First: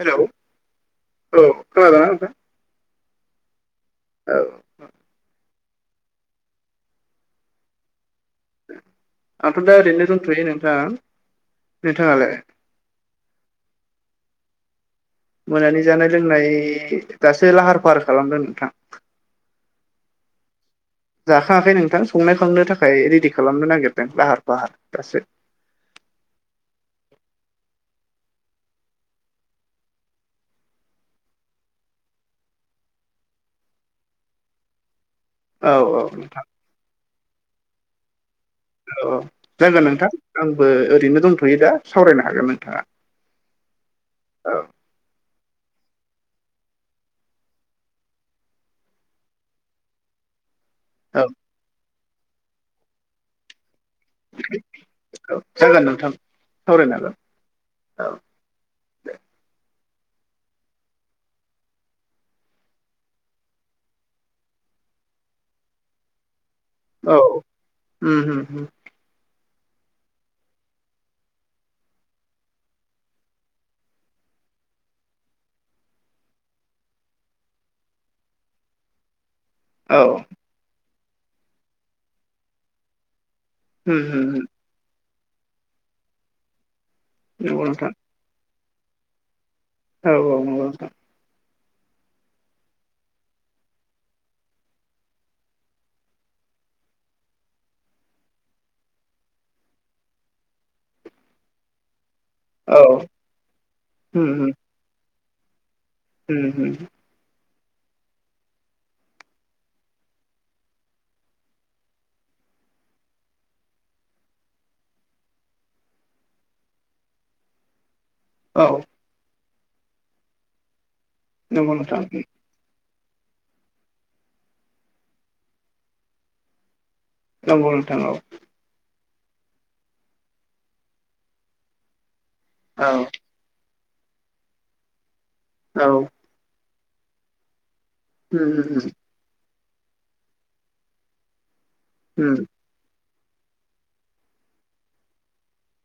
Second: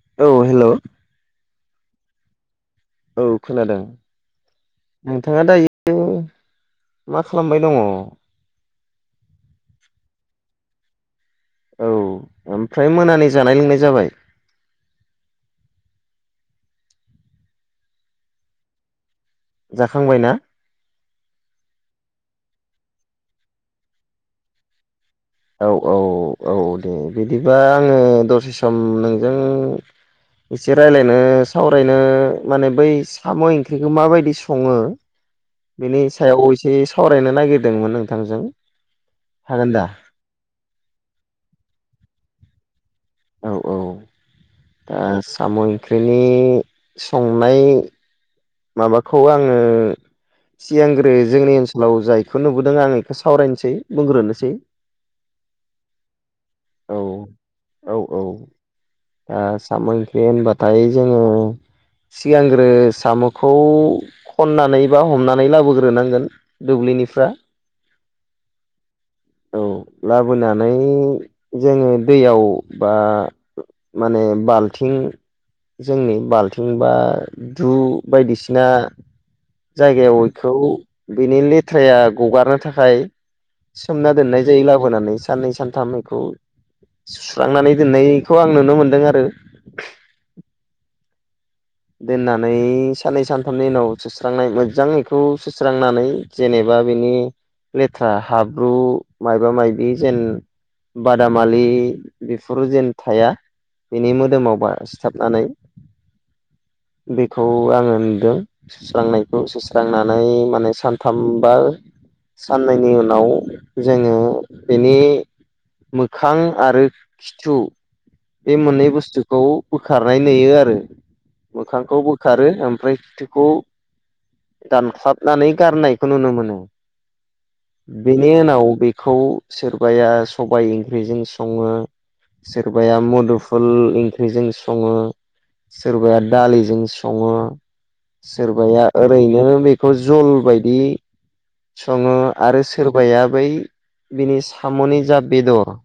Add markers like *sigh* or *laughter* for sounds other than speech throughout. हेल' औ खोनादोंना नोंथां? औ खोनादों। औ। नोंथाङा दायो मा खालामबाय दङ। आंथ' दा ओरैनो दोनथ'यो नोंथां नोंथाङालाय? फ्राय मोनानि जानाय लोंनाय जाबाय? मोनानि जानाय लोंनाय दासो लाहार फाहार खालामदों नोंथां। जाखांबाय ना? जाखाङाखै नोंथां संनाय खावनो थाखाय रेडि खालामनो नागिरदों लाहार फाहार दासो। औ औ औ दे बिदिबा आङो दसे सम नोंजों। एसे रायज्लायनो सावरायनो माने बै साम' ओंख्रिखौ माबायदि सङो? औ औ बेनि नोंथां सायाव एसे सावरायनो नागिरदोंमोन नोंथांजों। औ औ हागोन दा जागोन नोंथां आंबो ओरैनो दंथ'यो दा सावरायनो हागोन नोंथाङा। औ औ औ। दा साम' ओंख्रिनि संनाय माबाखौ आङो सिगांग्रो औ जोंनि ओनसोल लाव जायखौ नुबोदों आं बेखौ सावरायनोसै। बुंग्रोनोसै औ जागोन नोंथां सावरायनो हागोन औ औ-औ-औ। ओ साम' ओंख्रि होनबाथाय जोङो सिगांग्रो साम' खौ खननानै बा हमनानै लाबोग्रोनांगोन। दुब्लिनिफ्रा औ उम उम उम औ लाबोनानै जोङो दैयाव बा माने बाल्थिं जोंनि बाल्थिं बा दु बायदिसिना औ जायगायाव खौ बिनि लेथ्राया गगारनो थाखाय उम सोमना उम दोननाय उम जायो लाबोनानै। साननै सानथामैखौ नंगौ सुस्रांनानै नोंथां दोननायखौ आं नुनो मोनदों आरो। औ औ नंगौ नोंथां। दोननानै साननै सानथामनि उनाव सुस्रांनाय मोजां बेखौ सुस्रांनानै जेनेबा बिनि लेथ्रा हाब्रु मायबा मायाबि जेन बादामालि बेफोर औ जेन थाया बेनि मोदोमाव बा सिथाबनानै हुम हुम। बेखौ आङो नुदों। सुस्रांनायखौ सुस्रांनानै माने सानथामबा साननैनि उनाव जोङो बेनि मोखां आरो खिथु बे औ मोननै बुस्थुखौ बोखारनाय नुयो आरो नंगौ मोखांखौ नोंथां बोखारो ओमफ्राय खिथुखौ दानख्लाबनानै गारनायखौ नुनो मोनो। नंगौ नोंथां औ बेनि उनाव बेखौ सोरबाया सबाय ओंख्रिजों सङो सोरबाया मदुफुल ओंख्रिजों सङो औ सोरबाया दालिजों सङो उम सोरबाया उम ओैनो बेखौ जल बादि संङो उम आरो स सोरबाया बै बिनि साम'नि जा बेदर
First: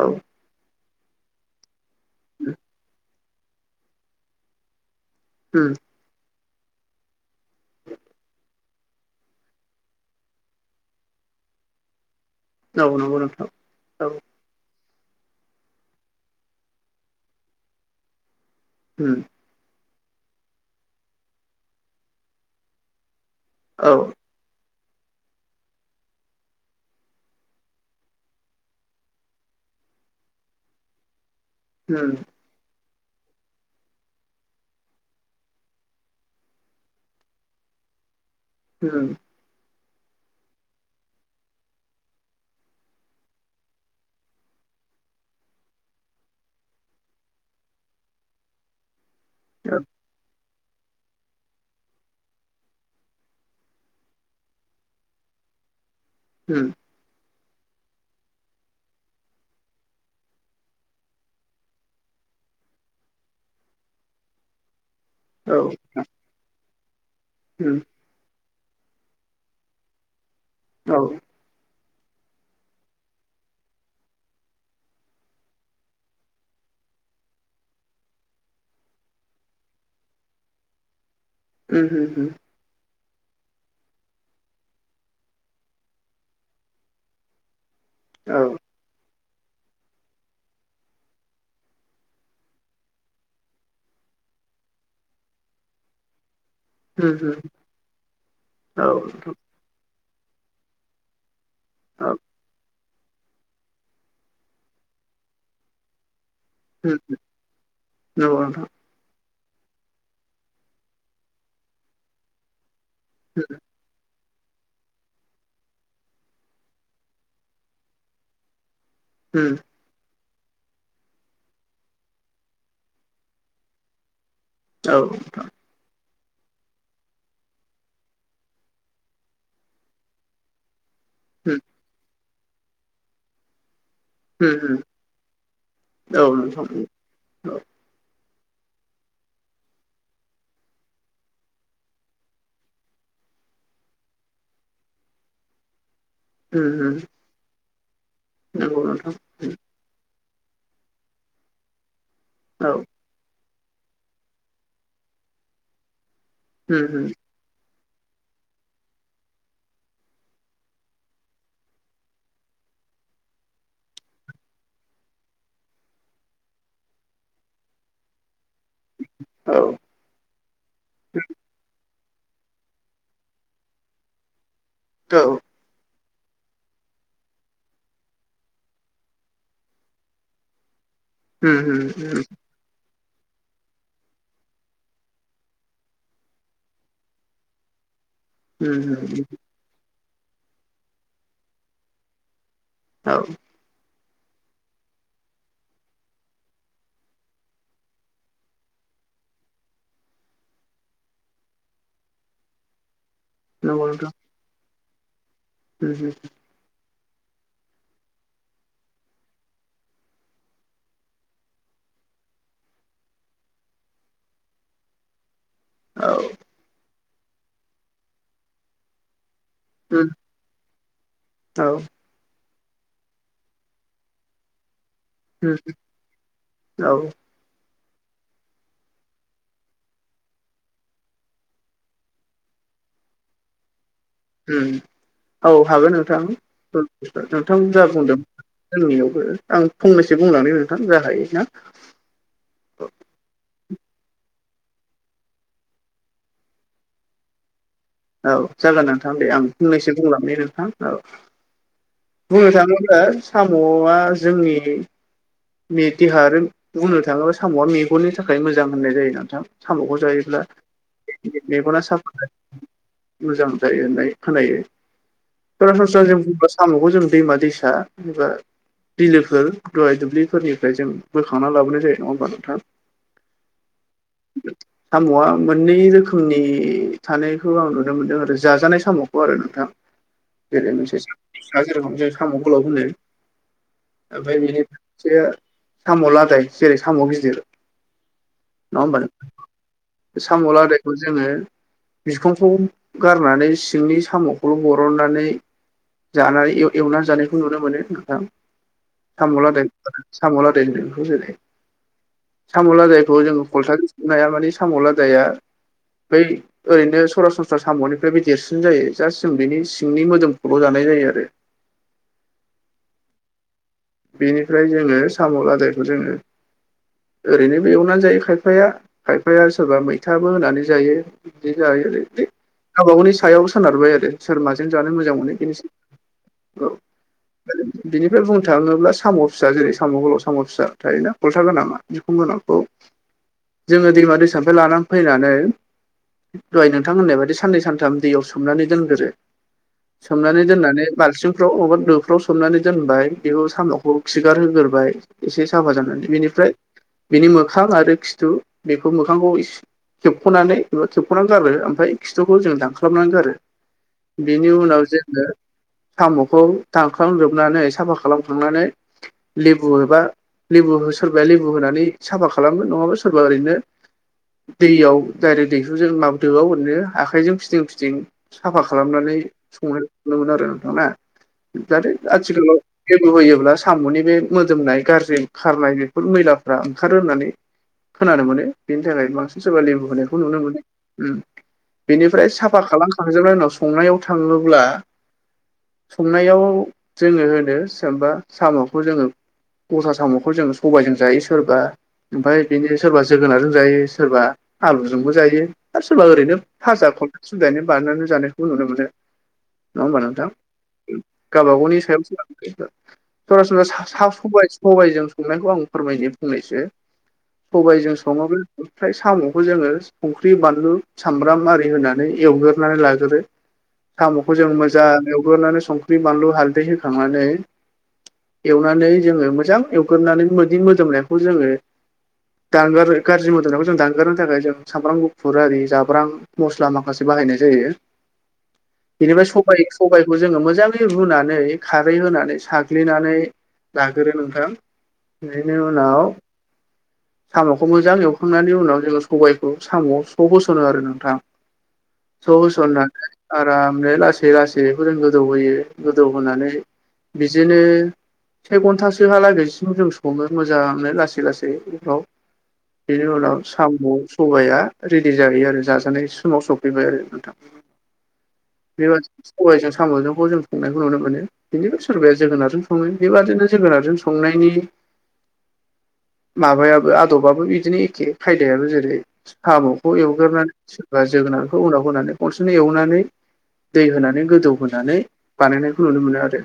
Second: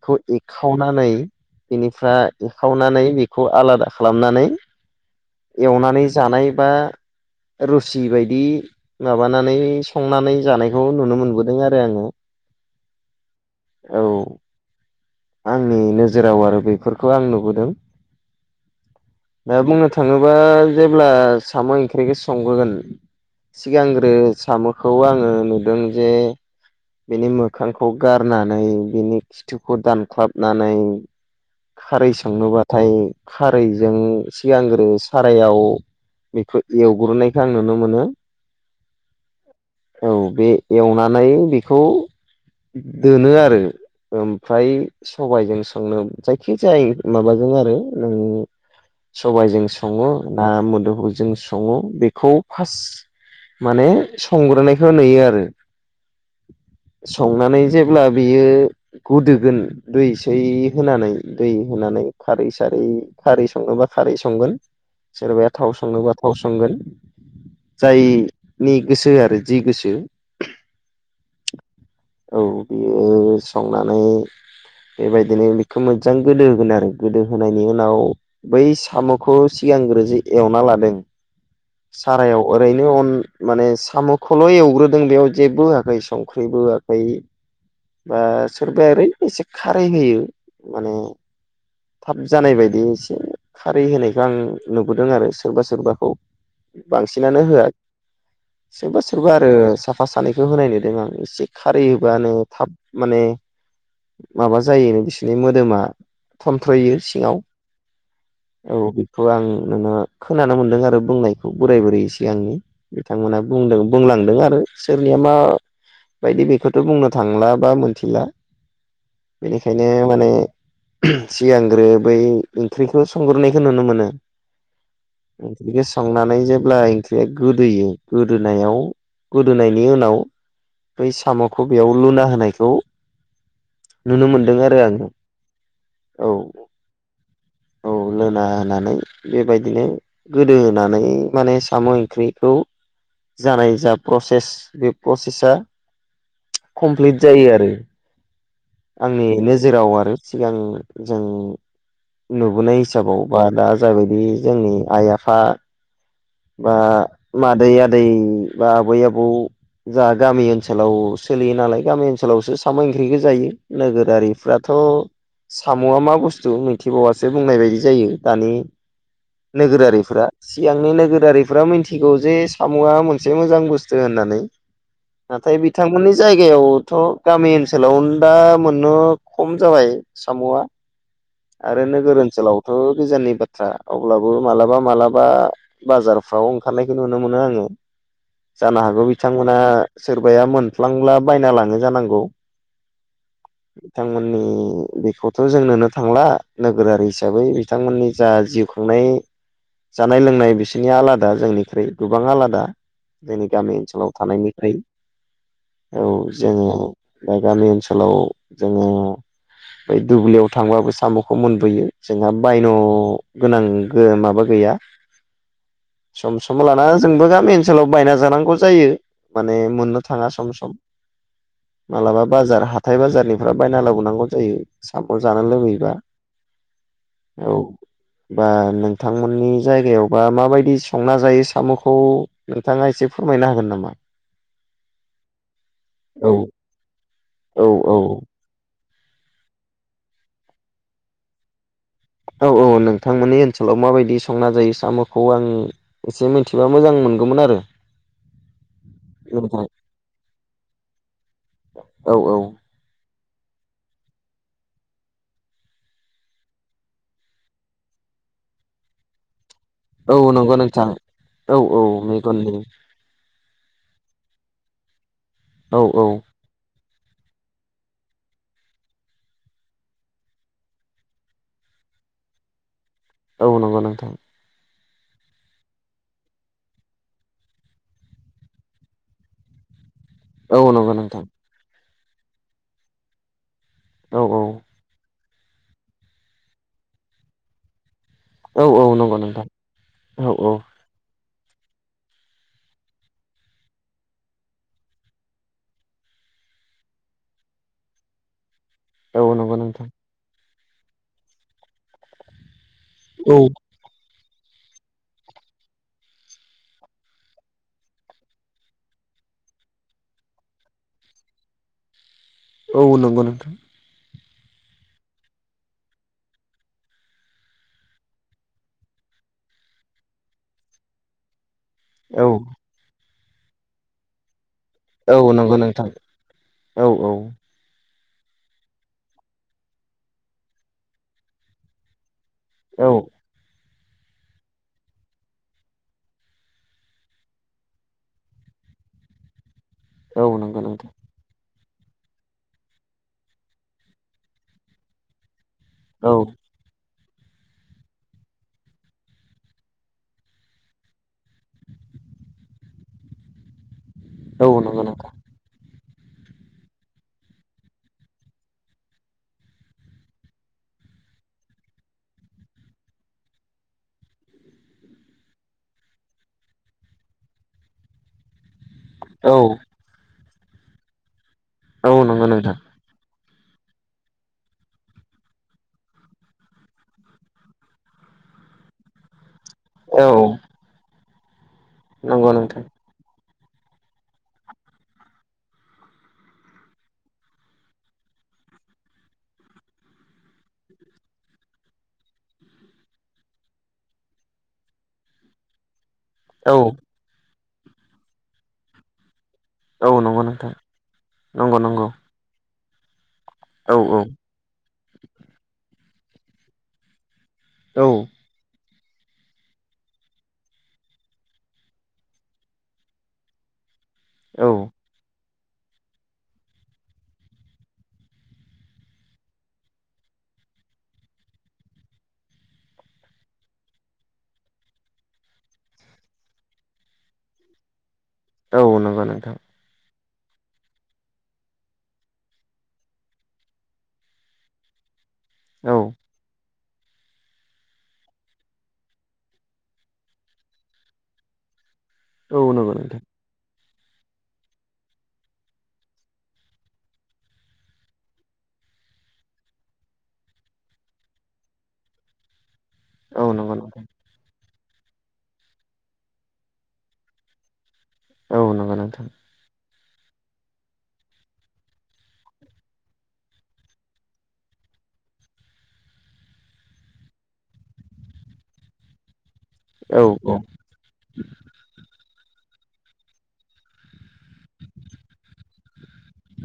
औ एखावनानै बेनिफ्राय उम एखावनानै खौ आलादा खालामनानै औ एवनानै जानाय बा रुसि बायदि माबानानै संनानै जानायखौ नुनो मोनबोदों आरो आङो। औ नंगौ नोंथां औ। आंनि नोजोराव आरो बेफोरखौ आं नुबोदों। उम। ओ बुंनो थाङोबा जेब्ला साम' ओंख्रिखौ संगोगोन औ सिगांग्रो साम' खौ आङो नुदों जे बिनि मोखांखौ गारनानै बिनि खिथुखौ दानख्लाबनानै उम खारै संनोबा थाय खारैजों सिगांग्रो सारायाव बेखौ एवग्रोनायखौ आं नुनो मोनो *inaudible* औ बे एवनानै बेखौ दोनो आरो ओमफ्राय सबाइजों संनो जायखि जाय माबाजों आरो उम सबायाइजों औ सङो ना मोदोफुल जों संङो बेखौ फार्स्ट माने संग्रोनायखौ नुयो आरो। उम। संनानै जेब्ला बियो गदोगोन दै सै होनानै दै होनानै खारै सारै खारै संनोबा बा खारै संगोन सोरबाया औ थाव सङोबा थाव संगोन उ *unintelligible* जायनि गोसो आरो जि गोसो औ। औ बियो संनानै बेबायदिनो बेखौ मोजां गोदो होगोन आरो गोदो होनायनि उनाव बै साम'खौ सिगांग्रो जे एवना लादों उम उम सारायाव अरैनो अन माने साम'खौल' एवग्रोदों बेयाव जेबो होआखै संख्रिबो होआखै बा औ सोरबाया ओरैनो एसे खारै होयो माने थाब जानाय बायदि एसे खारै होनायखौ आं नुबोदों आरो सोरबा सोरबाखौ। बांसिनानो होआ औ सोरबा उम सोरबा आरो साफा सानैखौ होनाय नुदों आं एसे। खारै होबानो थाब माने माबा जायो बिसिनि मोदोमा थन्थ्रयो सिङाव नंगौ नोंथां औ। खौ आं नुनो खोनानो मोनदों आरो बुंनायखौ बोराय बुरै से सिगांनि बिथांमोना बुंदों बुंलांदों आरो सोरनिया मा बायदि बेखौथ' बुंनो थांला बा मोनथिला बेनिखाय बिदिनो माने सिगांग्रो बै ओंख्रिखौ संग्रोनायखौ नुनो मोनो। औ *unintelligible* बि संनानै जेब्ला ओंख्रिया गोदोयो गोदोनायाव गोदोनायनि उनाव बै साम'खौ बेयाव लुना होनायखौ नुनो मोनदों आरो आङो औ *unintelligible* औ लोना होनानै बेबायदिनो गोदो होनानै माने साम' ओंख्रिखौ जानाय जा प्रसेस बे प्रसेसा कमप्लिट जायो आरो। आंनि नोजोराव आरो सिगां जों नुबोनाय हिसाबाव बा दा जाबायदि जोंनि आइ आफा बा उम उम मादै आदै बा आबै आबौ जा गामि ओनसोलाव सोलियो नालाय गामि ओनसोलावसो साम' ओंख्रिखौ जायो। नोगोरारिफ्राथ' साम'आ मा बुस्थु मिथिबावासो बुंनाय बायदि जायो दानि औ नोगोरारिफोरा। सिगांनि नोगोरारिफोरा मिथिगौ जे साम'आ मोनसे मोजां बुस्थु होननानै। नोंथां औ उम नंगौ नोंथां औ उम औ उम औ नंगौ नोंथां उम नाथाय बिथांमोननि जायगायावथ' गामि ओनसोलाव दा मोननो खम जाबाय साम'आ। उम आरो औ नोगोर ओनसोलावथ' गोजाननि बाथ्रा अब्लाबो मालाबा मालाबा बाजारफ्राव ओंखारनायखौ नुनो मोनो आङो। जानो हागौ बिथांमोना सोरबाया मोनफ्लांब्ला बायना लाङो जानांगौ। औ। बिथांमोननि बेखौथ' जों नोनो थांला नोगोरारि हिसाबै बिथांमोननि जा जिउ खुंनाय जानाय लोंनाय बिसोरनिया आलादा जोंनिख्रुइ गोबां आलादा जोंनि गामि ओनसोलाव थानायनिफ्राय औ जोङो गामि ओनसोलाव जोङो बै दुब्लियाव थांबाबो साम'खौ मोनबोयो जोंहा बायन गोनां गो माबा गैया सम सम लाना जोंबो गामि ओनसोलाव बायना जानांगौ जायो माने मनो थाङा सम सम औ मालाबा बाजार हाथाय बाजारनिफ्राय बायना लाबोनांगौ जायो सा जानो उम लोंहैबा औ औ बा नोंथांमोननि जायगायावबा माबायदि संना जायो साम'खौ नोंथाङा एसे फोरमायनो हागोन नामा? ओम औ हागोन नोंथां औ नोंथां औ जा औ बुंदों जोंनियावबो आं फंनैसो बुंलनानै नोंथां ज हायो ना। औ औ नोंथांमोननि ओनसोलाव माबायदि संना जायो साम'खौ आं एसे मिथिबा मोजां मोनगौमोन आरो औ जागोन नोंथां दे आं फंनैसो बुंलांनि नोंथां औ औ औ बुंनो थाङोब्ला साम'आ जोंनि मे देह बुंनो थाङोब्ला साम'आ मेगननि थाखाय मोजां होननाय जायो नोंथां साम'खौ औ जायोब्ला मेगना साफा ओम मोजां थायो होननाय खोनायो औ सरासनस्रा औ जों बुंबा साम'खौ जों दैमा दैसा एबा बिलोफोर दहाय दुब्लिफोरनिफ्राय जों बोखांना लाबोनाय जायो नङा होमबा नोंथां औ नंगौ नोंथां साम'आ मोननै रोखोमनि थानाय खौ आं नुनो मोन्दों आरो जाजानाय समावखौ आरो नोंथां औ नंगौ जेरैनोस नोंथां सा जेरखम जों साम' गोलब होनदों औ औ ओमफ्राय बिनि से साम' लादाय जेरै साम' गिदिर औ नङा औ नंगौ होमबानो नोंथां औ साम' औ लादायखौ जोङो बिखांखौ गारनानै सिंनि साम'खौल' बरननानै जानानै एल एवनानै जानायखौ नुनो मोनो नोंथां औ साम नंगौ लादाय नोंथां साम लादाय जेरै साम लादाय थ' औ जोंङो कलथारनाया मानि साम' लादाया बै ओरैनो सरासनस्रा साम'निफ्रायबो देरसिन जायो जास्ट जों बेनि सिंनि मोदोमखौल' जानाय जायो आरो। औ नंगौ नोंथां बेनिफ्राय जोङो साम' लादायखौ जोङो ओरैनोबो एवनानै जायो खायफाया खायफाया सोरबा मैथाबो होनानै जायो बिदि जायो। जेरैहाय औ गावबा गावनि सायाव सोनारबाय आरो। सोर माजों जानो मोजां औ मोनो नंगौ बेनोसै नोंथां औ। बिनिफ्राय बुंनो थाङोब्ला साम' फिसा जेरै साम' गोलाव साम' फिसा थायोना खलथा गोनाङा। बिखुं गोनांखौ औ जोङो दैमा दैसानिफाय लानानै फैनानै दहाय नोंथां होननाय बायदि साननै सानथाम दैयाव सोमनानै दोनग्रो। औ सोमनानै नंगौ दोननानै नोंथां बाल्थिंफ्राव अबा दोफ्राव सोमनानै दोनबाय। बेयाव साम'खौ खिगारहोग्रोबाय एसे साफा जानानै औ बेनिफ्राय बिनि मोखां आरो खिथु बेखौ मोखांखौ इस खेबख'नानै एबा खेबख'नानै गारो ओमफाय खिथुखौ जों दानख्लाबनानै गारो। बिनि औ नंगौ नोंथां औ नंगौ नोंथां औ नंगौ उनाव जोङो साम'खौ दानख्लाम जोबनानै साफा खालामखांनानै लेबु एबा लेबु हो सोरबाया लेबु होनानै साफा खालागोन नङाबा सोरबा ओरैनो दैयाव दायरेक्ट दैहुजों माबा दोआव ओरैनो आखाइजों फिदिं फिदिं साफा खालामनानै संनो नुनो मोनो आरो नोंथां ना नाथाय आथिखालाव लेबु होयोब्ला साम'नि बे मोदोमनाय गाज्रि खारनाय बेफोर मैलाफ्रा ओंखारो होननानै खोनानो मोनो बेनि थाखाय बांसि सोरबा लेमबु होनायखौ नुनो मोनो उम बेनिफ्राय साफा नोंथां खालाम खांजोबनाय उनाव संनायाव थाङोब्ला संनायाव जोङो होनो *unintelligible* साम'खौ जोङो ग'था साम'खौ जोङो सबायजों जायो सोरबा ओमफाय बिनि सोरबा जोगोनारजों जायो सोरबा आलुजोंबो जायो आरो सोरबा ओरैनो औ भाजा *unintelligible* बानायनानै जानायखौबो नुनो मोनो। नङा औ होमबा नंगौ नोंथां गावबा नंगौ गावनि नंगौ सायाव *unintelligible* औ सरासनसा सा सबाइ सबाइजों संनायखौ आं फोरमायनि फंनैसो। औ सबाइजों सङो *inaudible* थाय साम'खौ जोङो संख्रि बानलु सामब्राम आरि होनानै एवग्रोनानै लाग्रो। साम'खौ जों औ मोजां एवग्रोनानै संख्रि बानलु हालदै होखांना नै एवनानै जोङो मोजां एवग्रोनानै मोदि मोदोमनायखौ जोङो दानगारो गाज्रि मोदोमनायखौ जों दानगारनो थाखाय जों सामब्राम गुफुर आरि जाब्रां मस्ला माखासे बाहायनाय जायो। औ *inaudible* नंगौ बेनिफाय नोंथां सबाइ सबाइखौ जोङो मोजाङै रुनानै खारै होनानै साग्लिनानै लाग्रो नोंथां बेनि औ उनाव साम'खौ मोजां एवखांनायनि उनाव जोङो सबाइखौ साम'आव स' होस'नो आरो नोंथां। स' औ नंगौ नोंथां होसननानै आरामनो लासै लासै *unintelligible* गोदौहोयो गोदौ होनानै बिजोनो से घन्टासोहा लागैसिम जों सङो मोजाङै लासै लासै बेफ्राव। बेनि औ उनाव नंगौ नोंथां साम' सबाइआ रेडि जाहैयो आरो जाजानाय समाव सफैबाय आरो नोंथां औ नंगौ नोंथां बेबादि सबाइजों साम'जोंखौ जों संनायखौ नुनो मोनो। *unintelligible* सोरबाया जोगोनारजों सङो बेबादिनो जोगोनारजों संनायनि माबायाबो आदबाबो इदिनो एखे खायदायाबो जेरै साम'खौ औ एवग्रोनानै सोरबा जोगोनारखौ उनाव होनानै खनसेनो एवनानै दै होनानै गोदौ होनानै बानायनायखौ नुनो मोनो आरो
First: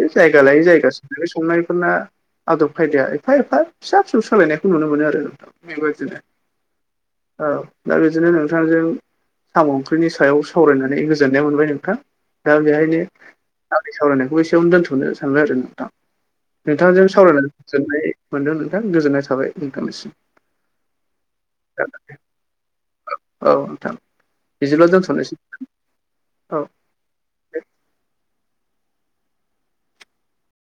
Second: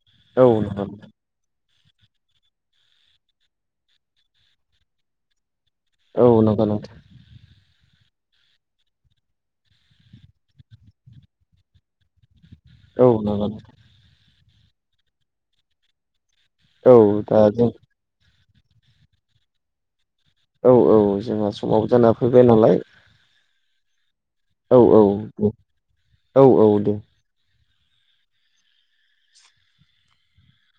बे जायगा औ औ लायै नंगौ जायगासो संनायफोरना आदब खायदाया एफा एफा फिसा फिसौ सोलायनायखौ नुनो मोनो आरो नोंथां। बेबायदिनो औ नंगौ नोंथां औ दा बिदिनो नोंथांजों साम' ओंख्रिनि सायाव सावरायनानै गोजोननाय मोनबाय नोंथां। दा बेहायनो औ नंगौ आंनि सावरायनायखौ एसेयावनो दोन्थ'नो सानबाय आरो नोंथां। नोंथां औ नोंथांजों दा सावरायनानै जों गोजोननाय मोनदों नोंथां गोजोननाय थाबाय नोंथांनिसिम। औ औ जोंहा समाबो जाना फैबाय नालाय। ओ औ नोंथां औ बिदिब्ला औ दोनथ'नोसै। औ औ दे।